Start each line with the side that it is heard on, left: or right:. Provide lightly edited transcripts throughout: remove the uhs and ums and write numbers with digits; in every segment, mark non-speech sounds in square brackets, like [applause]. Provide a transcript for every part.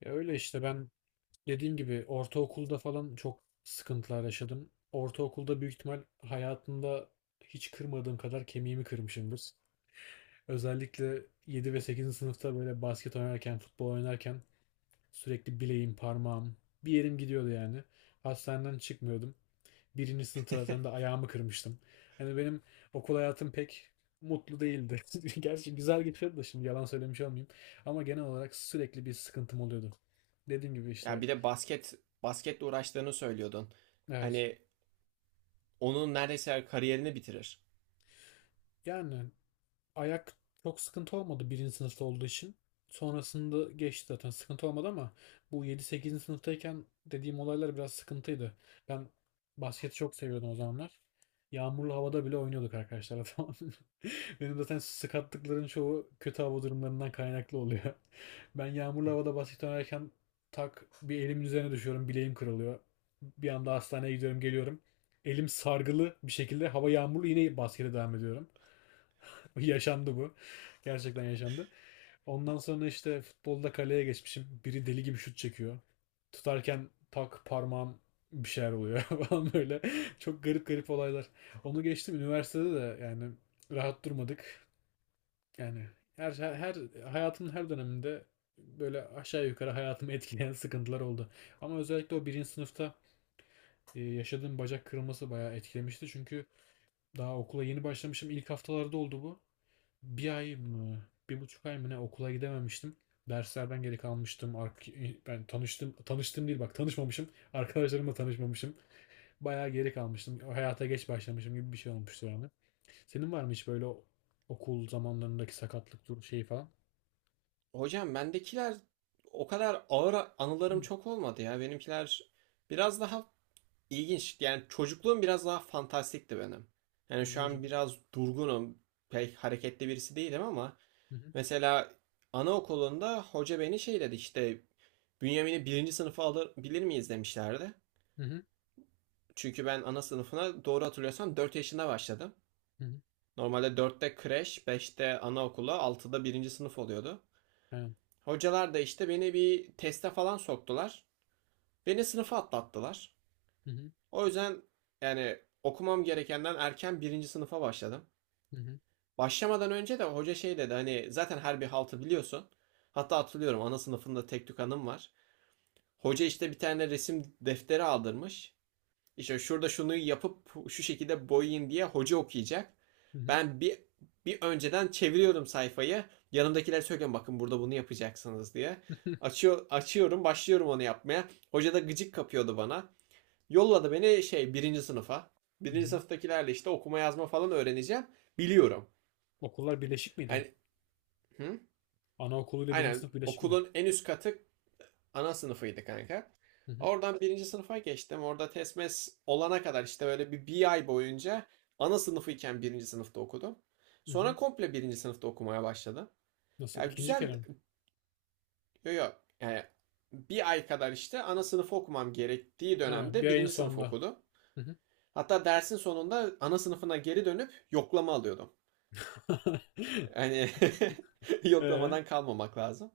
left: Ya öyle işte ben dediğim gibi ortaokulda falan çok sıkıntılar yaşadım. Ortaokulda büyük ihtimal hayatımda hiç kırmadığım kadar kemiğimi kırmışımdır. Özellikle 7 ve sekizinci sınıfta böyle basket oynarken, futbol oynarken sürekli bileğim, parmağım, bir yerim gidiyordu yani. Hastaneden çıkmıyordum. Birinci sınıfta zaten de
right: [laughs]
left: ayağımı kırmıştım. Hani benim okul hayatım pek mutlu değildi. [laughs] Gerçi güzel geçiyordu da şimdi yalan söylemiş olmayayım. Ama genel olarak sürekli bir sıkıntım oluyordu. Dediğim gibi
right: Ya
left: işte.
right: bir de basketle uğraştığını söylüyordun.
left: Evet.
right: Hani onun neredeyse kariyerini bitirir.
left: Yani ayak çok sıkıntı olmadı birinci sınıfta olduğu için. Sonrasında geçti zaten sıkıntı olmadı ama bu yedi sekizinci sınıftayken dediğim olaylar biraz sıkıntıydı. Ben basketi çok seviyordum o zamanlar. Yağmurlu havada bile oynuyorduk arkadaşlar, tamam. [laughs] Benim zaten sakatlıkların çoğu kötü hava durumlarından kaynaklı oluyor. Ben yağmurlu havada basket oynarken tak, bir elimin üzerine düşüyorum, bileğim kırılıyor. Bir anda hastaneye gidiyorum geliyorum. Elim sargılı bir şekilde, hava yağmurlu, yine baskete devam ediyorum. [laughs] Yaşandı bu. Gerçekten yaşandı. Ondan sonra işte futbolda kaleye geçmişim. Biri deli gibi şut çekiyor. Tutarken tak, parmağım bir şeyler oluyor [laughs] falan böyle. Çok garip garip olaylar. Onu geçtim, üniversitede de yani rahat durmadık. Yani hayatımın her döneminde böyle aşağı yukarı hayatımı etkileyen [laughs] sıkıntılar oldu. Ama özellikle o birinci sınıfta yaşadığım bacak kırılması bayağı etkilemişti. Çünkü daha okula yeni başlamışım. İlk haftalarda oldu bu, bir ay mı, bir buçuk ay mı ne okula gidememiştim. Derslerden geri kalmıştım. Ben tanıştım, tanıştım değil, bak tanışmamışım. Arkadaşlarımla tanışmamışım. Bayağı geri kalmıştım. Hayata geç başlamışım gibi bir şey olmuştu yani. Senin var mı hiç böyle okul zamanlarındaki sakatlık dur şeyi falan?
right: Hocam bendekiler o kadar ağır
left: Hı.
right: anılarım çok olmadı ya. Benimkiler biraz daha ilginç. Yani çocukluğum biraz daha fantastikti benim. Yani şu
left: Ne
right: an
left: gibi?
right: biraz durgunum. Pek hareketli birisi değilim ama
left: Hı hı.
right: mesela anaokulunda hoca beni şey dedi işte Bünyamin'i birinci sınıfa alabilir miyiz demişlerdi.
left: Hı hı.
right: Çünkü ben ana sınıfına doğru hatırlıyorsam 4 yaşında başladım.
left: Hı hı,
right: Normalde dörtte kreş, 5'te anaokulu, altıda birinci sınıf oluyordu.
left: aynen.
right: Hocalar da işte beni bir teste falan soktular. Beni sınıfa atlattılar.
left: Hı hı.
right: O yüzden yani okumam gerekenden erken birinci sınıfa başladım.
left: Hı hı.
right: Başlamadan önce de hoca şey dedi hani zaten her bir haltı biliyorsun. Hatta hatırlıyorum ana sınıfında tek tük anım var. Hoca işte bir tane resim defteri aldırmış. İşte şurada şunu yapıp şu şekilde boyayın diye hoca okuyacak.
left: Hı hı.
right: Ben bir önceden çeviriyorum sayfayı. Yanımdakiler söylüyorum bakın burada bunu yapacaksınız diye.
left: [laughs]
right: Açıyor, açıyorum, başlıyorum onu yapmaya. Hoca da gıcık kapıyordu bana. Yolladı beni şey birinci sınıfa.
left: Hı
right: Birinci
left: hı.
right: sınıftakilerle işte okuma yazma falan öğreneceğim. Biliyorum.
left: Okullar birleşik miydi?
right: Hani hı?
left: Anaokuluyla birinci
right: Aynen
left: sınıf birleşik mi?
right: okulun en üst katı ana sınıfıydı kanka.
left: Hı hı.
right: Oradan birinci sınıfa geçtim. Orada TESMES olana kadar işte böyle bir ay boyunca ana sınıfıyken birinci sınıfta okudum.
left: Hı hı.
right: Sonra komple birinci sınıfta okumaya başladım.
left: Nasıl?
right: Ya
left: İkinci
right: güzel,
left: kere mi?
right: yok, yani bir ay kadar işte ana sınıfı okumam gerektiği
left: Ha, bir
right: dönemde
left: ayın
right: birinci sınıf
left: sonunda.
right: okudum.
left: Hı hı.
right: Hatta dersin sonunda ana sınıfına geri dönüp yoklama alıyordum.
left: [laughs]
right: Yani [laughs]
left: Ee,
right: yoklamadan kalmamak lazım.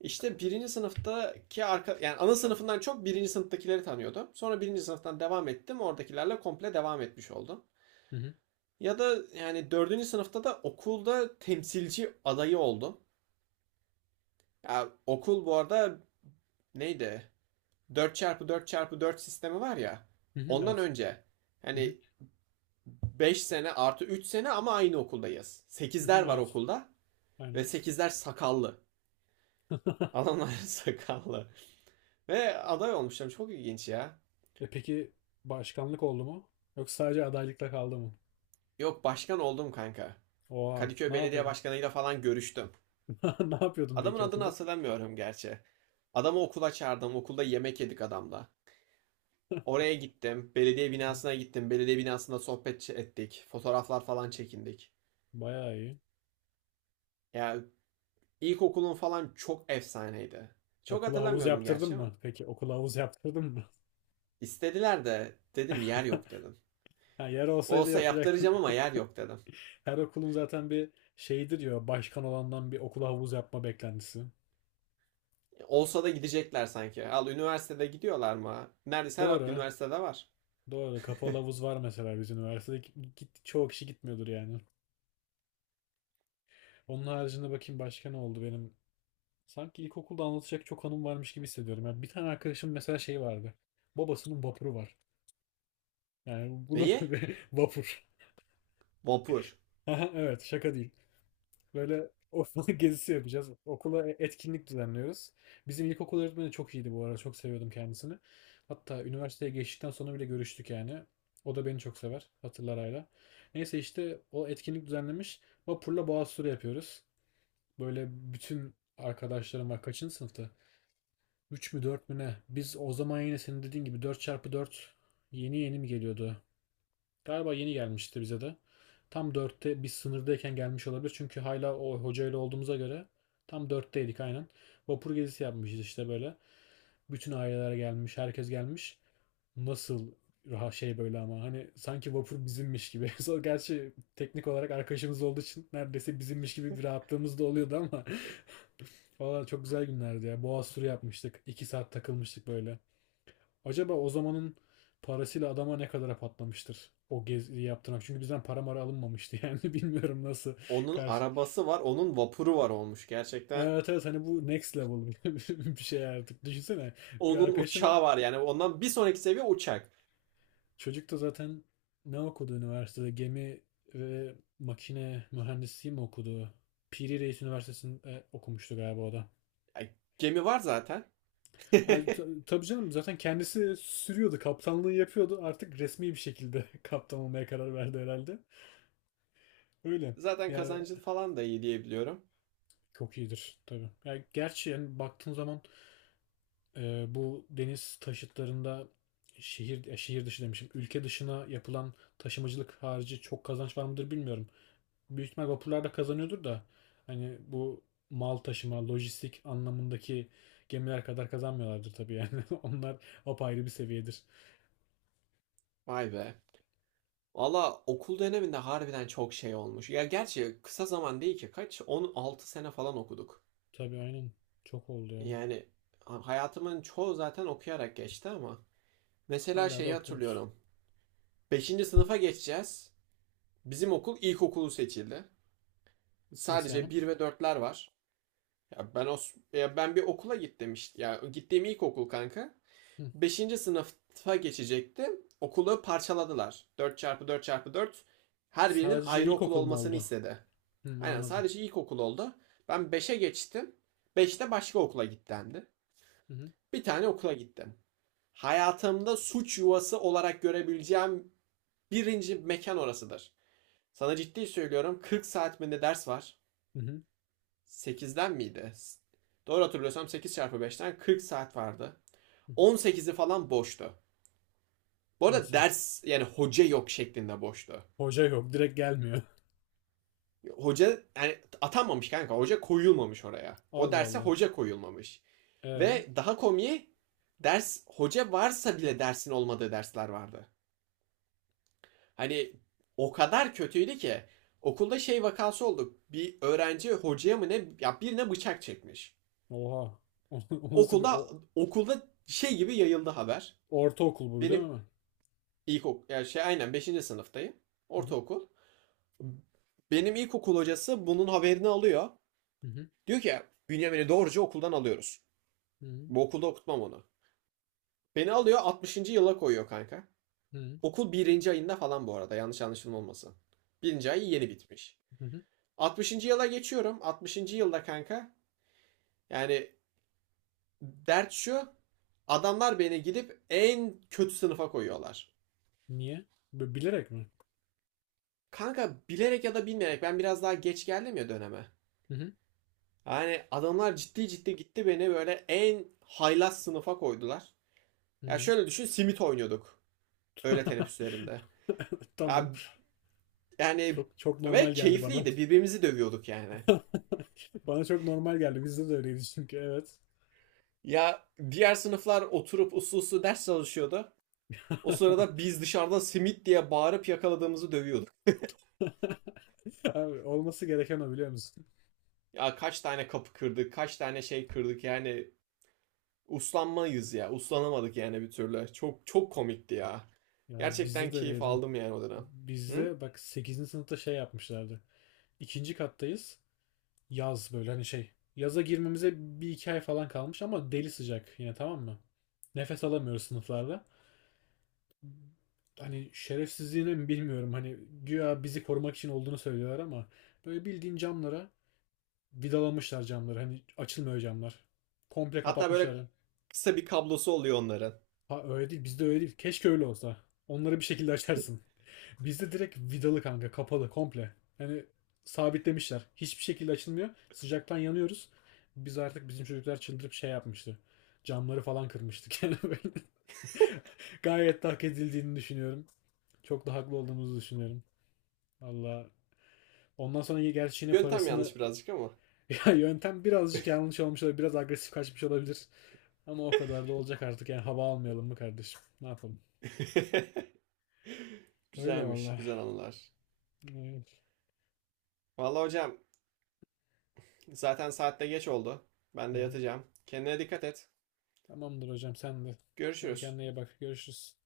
right: İşte birinci sınıftaki arka, yani ana sınıfından çok birinci sınıftakileri tanıyordum. Sonra birinci sınıftan devam ettim. Oradakilerle komple devam etmiş oldum.
left: hı hı.
right: Ya da yani dördüncü sınıfta da okulda temsilci adayı oldum. Ya okul bu arada neydi? Dört çarpı dört çarpı dört sistemi var ya.
left: Hı hı.
right: Ondan
left: evet.
right: önce
left: Hı hı.
right: hani 5 sene artı 3 sene ama aynı okuldayız.
left: Hı
right: Sekizler
left: hı,
right: var
left: evet.
right: okulda ve
left: Aynen.
right: sekizler sakallı.
left: [laughs]
right: Adamlar [laughs] sakallı. Ve aday olmuşlar. Çok ilginç ya.
left: E peki, başkanlık oldu mu? Yoksa sadece adaylıkla kaldı mı?
right: Yok başkan oldum kanka.
left: Oha,
right: Kadıköy
left: ne
right: Belediye
left: yapıyordun?
right: Başkanı'yla falan görüştüm.
left: [laughs] Ne yapıyordun
right: Adamın
left: peki
right: adını
left: okulda?
right: hatırlamıyorum gerçi. Adamı okula çağırdım. Okulda yemek yedik adamla. Oraya gittim. Belediye binasına
left: [laughs]
right: gittim. Belediye binasında sohbet ettik. Fotoğraflar falan çekindik.
left: Bayağı iyi.
right: Ya ilkokulun falan çok efsaneydi. Çok
left: Okula havuz
right: hatırlamıyorum
left: yaptırdın
right: gerçi ama.
left: mı? Peki okula havuz yaptırdın mı?
right: İstediler de dedim yer
left: [laughs]
right: yok dedim.
left: Ha, yer olsaydı
right: Olsa
left: yapacaktın.
right: yaptıracağım ama yer yok dedim.
left: [laughs] Her okulun zaten bir şeyidir ya, başkan olandan bir okula havuz yapma beklentisi.
right: Olsa da gidecekler sanki. Al üniversitede gidiyorlar mı? Neredeyse her
left: Doğru.
right: üniversitede var.
left: Doğru. Kapalı
right: [laughs]
left: havuz var mesela bizim üniversitede. Git, çoğu kişi gitmiyordur yani. Onun haricinde bakayım başka ne oldu benim. Sanki ilkokulda anlatacak çok anım varmış gibi hissediyorum. Yani bir tane arkadaşım mesela, şey vardı. Babasının vapuru var. Yani bu nasıl
right: Neyi?
left: bir [laughs] vapur?
right: Vapur.
left: [laughs] Aha, evet, şaka değil. Böyle [laughs] ortalık gezisi yapacağız. Okula etkinlik düzenliyoruz. Bizim ilkokul öğretmeni çok iyiydi bu arada. Çok seviyordum kendisini. Hatta üniversiteye geçtikten sonra bile görüştük yani. O da beni çok sever. Hatırlar hala. Neyse işte o etkinlik düzenlemiş. Vapurla boğaz turu yapıyoruz. Böyle bütün arkadaşlarım var. Kaçıncı sınıftı? 3 mü 4 mü ne? Biz o zaman yine senin dediğin gibi 4 çarpı 4 yeni yeni mi geliyordu? Galiba yeni gelmişti bize de. Tam 4'te biz sınırdayken gelmiş olabilir. Çünkü hala o hocayla olduğumuza göre tam 4'teydik aynen. Vapur gezisi yapmışız işte böyle. Bütün aileler gelmiş, herkes gelmiş. Nasıl rahat şey böyle ama hani sanki vapur bizimmiş gibi. [laughs] Gerçi teknik olarak arkadaşımız olduğu için neredeyse bizimmiş gibi bir rahatlığımız da oluyordu ama. Valla çok güzel günlerdi ya. Boğaz turu yapmıştık. 2 saat takılmıştık böyle. Acaba o zamanın parasıyla adama ne kadara patlamıştır o geziyi yaptırmak? Çünkü bizden para mara alınmamıştı yani. [laughs] Bilmiyorum nasıl
right: Onun
left: karşı.
right: arabası var, onun vapuru var olmuş. Gerçekten
left: Evet, evet, hani bu next level [laughs] bir şey artık. Düşünsene, bir
right: onun
left: arkadaşıma,
right: uçağı var. Yani ondan bir sonraki seviye uçak.
left: çocuk da zaten ne okudu üniversitede? Gemi ve makine mühendisliği mi okudu? Piri Reis Üniversitesi'nde okumuştu galiba o da.
right: Ay, gemi var zaten. [laughs]
left: Yani tabii canım, zaten kendisi sürüyordu, kaptanlığı yapıyordu. Artık resmi bir şekilde [laughs] kaptan olmaya karar verdi herhalde. Öyle.
right: Zaten
left: Ya
right: kazancı falan da iyi diyebiliyorum.
left: çok iyidir tabii. Ya gerçi yani baktığın zaman bu deniz taşıtlarında şehir dışı demişim. Ülke dışına yapılan taşımacılık harici çok kazanç var mıdır bilmiyorum. Büyük ihtimal vapurlar da kazanıyordur da hani bu mal taşıma, lojistik anlamındaki gemiler kadar kazanmıyorlardır tabii yani. [laughs] Onlar apayrı bir seviyedir.
right: Vay be. Valla okul döneminde harbiden çok şey olmuş. Ya gerçi kısa zaman değil ki kaç? 16 sene falan okuduk.
left: Tabii aynen. Çok oldu ya.
right: Yani hayatımın çoğu zaten okuyarak geçti ama. Mesela
left: Hala da
right: şeyi
left: okuyoruz.
right: hatırlıyorum. Beşinci sınıfa geçeceğiz. Bizim okul ilkokulu seçildi.
left: Nasıl
right: Sadece
left: yani?
right: bir ve dörtler var. Ya ben o Ya ben bir okula git demişti. Ya gittiğim ilk okul kanka.
left: Hı.
right: Beşinci sınıfa geçecektim. Okulu parçaladılar. Dört çarpı dört çarpı dört. Her birinin
left: Sadece
right: ayrı okul
left: ilkokul mu
right: olmasını
left: oldu?
right: istedi.
left: Hı,
right: Aynen
left: anladım.
right: sadece ilk okul oldu. Ben beşe geçtim. Beşte başka okula git.
left: Hı hı.
right: Bir tane okula gittim. Hayatımda suç yuvası olarak görebileceğim birinci mekan orasıdır. Sana ciddi söylüyorum 40 saat mi ne ders var.
left: Hı hı.
right: 8'den miydi? Doğru hatırlıyorsam 8 çarpı 5'ten 40 saat vardı.
left: Hı hı.
right: 18'i falan boştu. Bu arada
left: Nasıl?
right: ders yani hoca yok şeklinde boştu.
left: Hoca yok. Direkt gelmiyor. [laughs]
right: Hoca yani atanmamış kanka. Hoca koyulmamış oraya. O
left: Allah
right: derse
left: Allah.
right: hoca koyulmamış.
left: E,
right: Ve daha komiği ders hoca varsa bile dersin olmadığı dersler vardı. Hani o kadar kötüydü ki okulda şey vakası oldu. Bir öğrenci hocaya mı ne ya birine bıçak çekmiş.
left: oha. [laughs] O, nasıl bir
right: Okulda
left: o,
right: okulda şey gibi yayıldı haber.
left: ortaokul bu değil
right: Benim
left: mi?
right: ilkokul yani şey aynen beşinci sınıftayım.
left: Hı hı.
right: Ortaokul. Benim ilkokul hocası bunun haberini alıyor.
left: Hı hı.
right: Diyor ki Bünyamin'i doğruca okuldan alıyoruz.
left: Hı hı.
right: Bu okulda okutmam onu. Beni alıyor 60. yıla koyuyor kanka.
left: Hı hı.
right: Okul birinci ayında falan bu arada yanlış anlaşılma olmasın. 1. ay yeni bitmiş.
left: Hı hı.
right: 60. yıla geçiyorum. 60. yılda kanka yani dert şu adamlar beni gidip en kötü sınıfa koyuyorlar.
left: Niye? Bilerek mi?
right: Kanka bilerek ya da bilmeyerek ben biraz daha geç geldim ya döneme.
left: Hı hı.
right: Yani adamlar ciddi ciddi gitti beni böyle en haylaz sınıfa koydular.
left: Hı
right: Ya
left: hı.
right: şöyle düşün simit oynuyorduk öğle teneffüslerinde.
left: [laughs] Tamam.
right: Ya yani
left: Çok çok normal
right: ve
left: geldi bana.
right: keyifliydi birbirimizi dövüyorduk yani.
left: [laughs] Bana çok normal geldi. Bizde de öyleydi çünkü. Evet.
right: Ya diğer sınıflar oturup uslu uslu ders çalışıyordu. O sırada
left: [laughs]
right: biz dışarıda simit diye bağırıp yakaladığımızı dövüyorduk.
left: [laughs] Abi olması gereken o, biliyor musun?
right: Ya kaç tane kapı kırdık, kaç tane şey kırdık yani uslanmayız ya. Uslanamadık yani bir türlü. Çok çok komikti ya.
left: Ya
right: Gerçekten
left: bizde de
right: keyif
left: öyleydi.
right: aldım yani o dönem. Hı?
left: Bizde bak sekizinci sınıfta şey yapmışlardı. İkinci kattayız. Yaz böyle hani, şey. Yaza girmemize bir iki ay falan kalmış ama deli sıcak yine, tamam mı? Nefes alamıyoruz sınıflarda. Hani şerefsizliğine mi bilmiyorum. Hani güya bizi korumak için olduğunu söylüyorlar ama böyle bildiğin camlara vidalamışlar camları. Hani açılmıyor camlar. Komple
right: Hatta böyle
left: kapatmışlar.
right: kısa bir kablosu oluyor onların.
left: Ha, öyle değil. Bizde öyle değil. Keşke öyle olsa. Onları bir şekilde açarsın. Bizde direkt vidalı kanka. Kapalı komple. Yani sabitlemişler. Hiçbir şekilde açılmıyor. Sıcaktan yanıyoruz. Biz artık, bizim çocuklar çıldırıp şey yapmıştı. Camları falan kırmıştık. [laughs] Yani böyle, gayet de hak edildiğini düşünüyorum. Çok da haklı olduğumuzu düşünüyorum. Valla. Ondan sonra gerçi yine
right: Yöntem
left: parasını...
right: yanlış
left: [laughs]
right: birazcık ama.
left: Ya yöntem birazcık yanlış olmuş olabilir. Biraz agresif kaçmış olabilir. Ama o kadar da olacak artık. Yani hava almayalım mı kardeşim? Ne yapalım?
right: [laughs]
left: Öyle
right: Güzelmiş,
left: valla.
right: güzel anılar.
left: Ee,
right: Vallahi hocam zaten saatte geç oldu. Ben
left: Hı
right: de
left: hı.
right: yatacağım. Kendine dikkat et.
left: Tamamdır hocam, sen de. Hadi
right: Görüşürüz.
left: kendine iyi bak. Görüşürüz.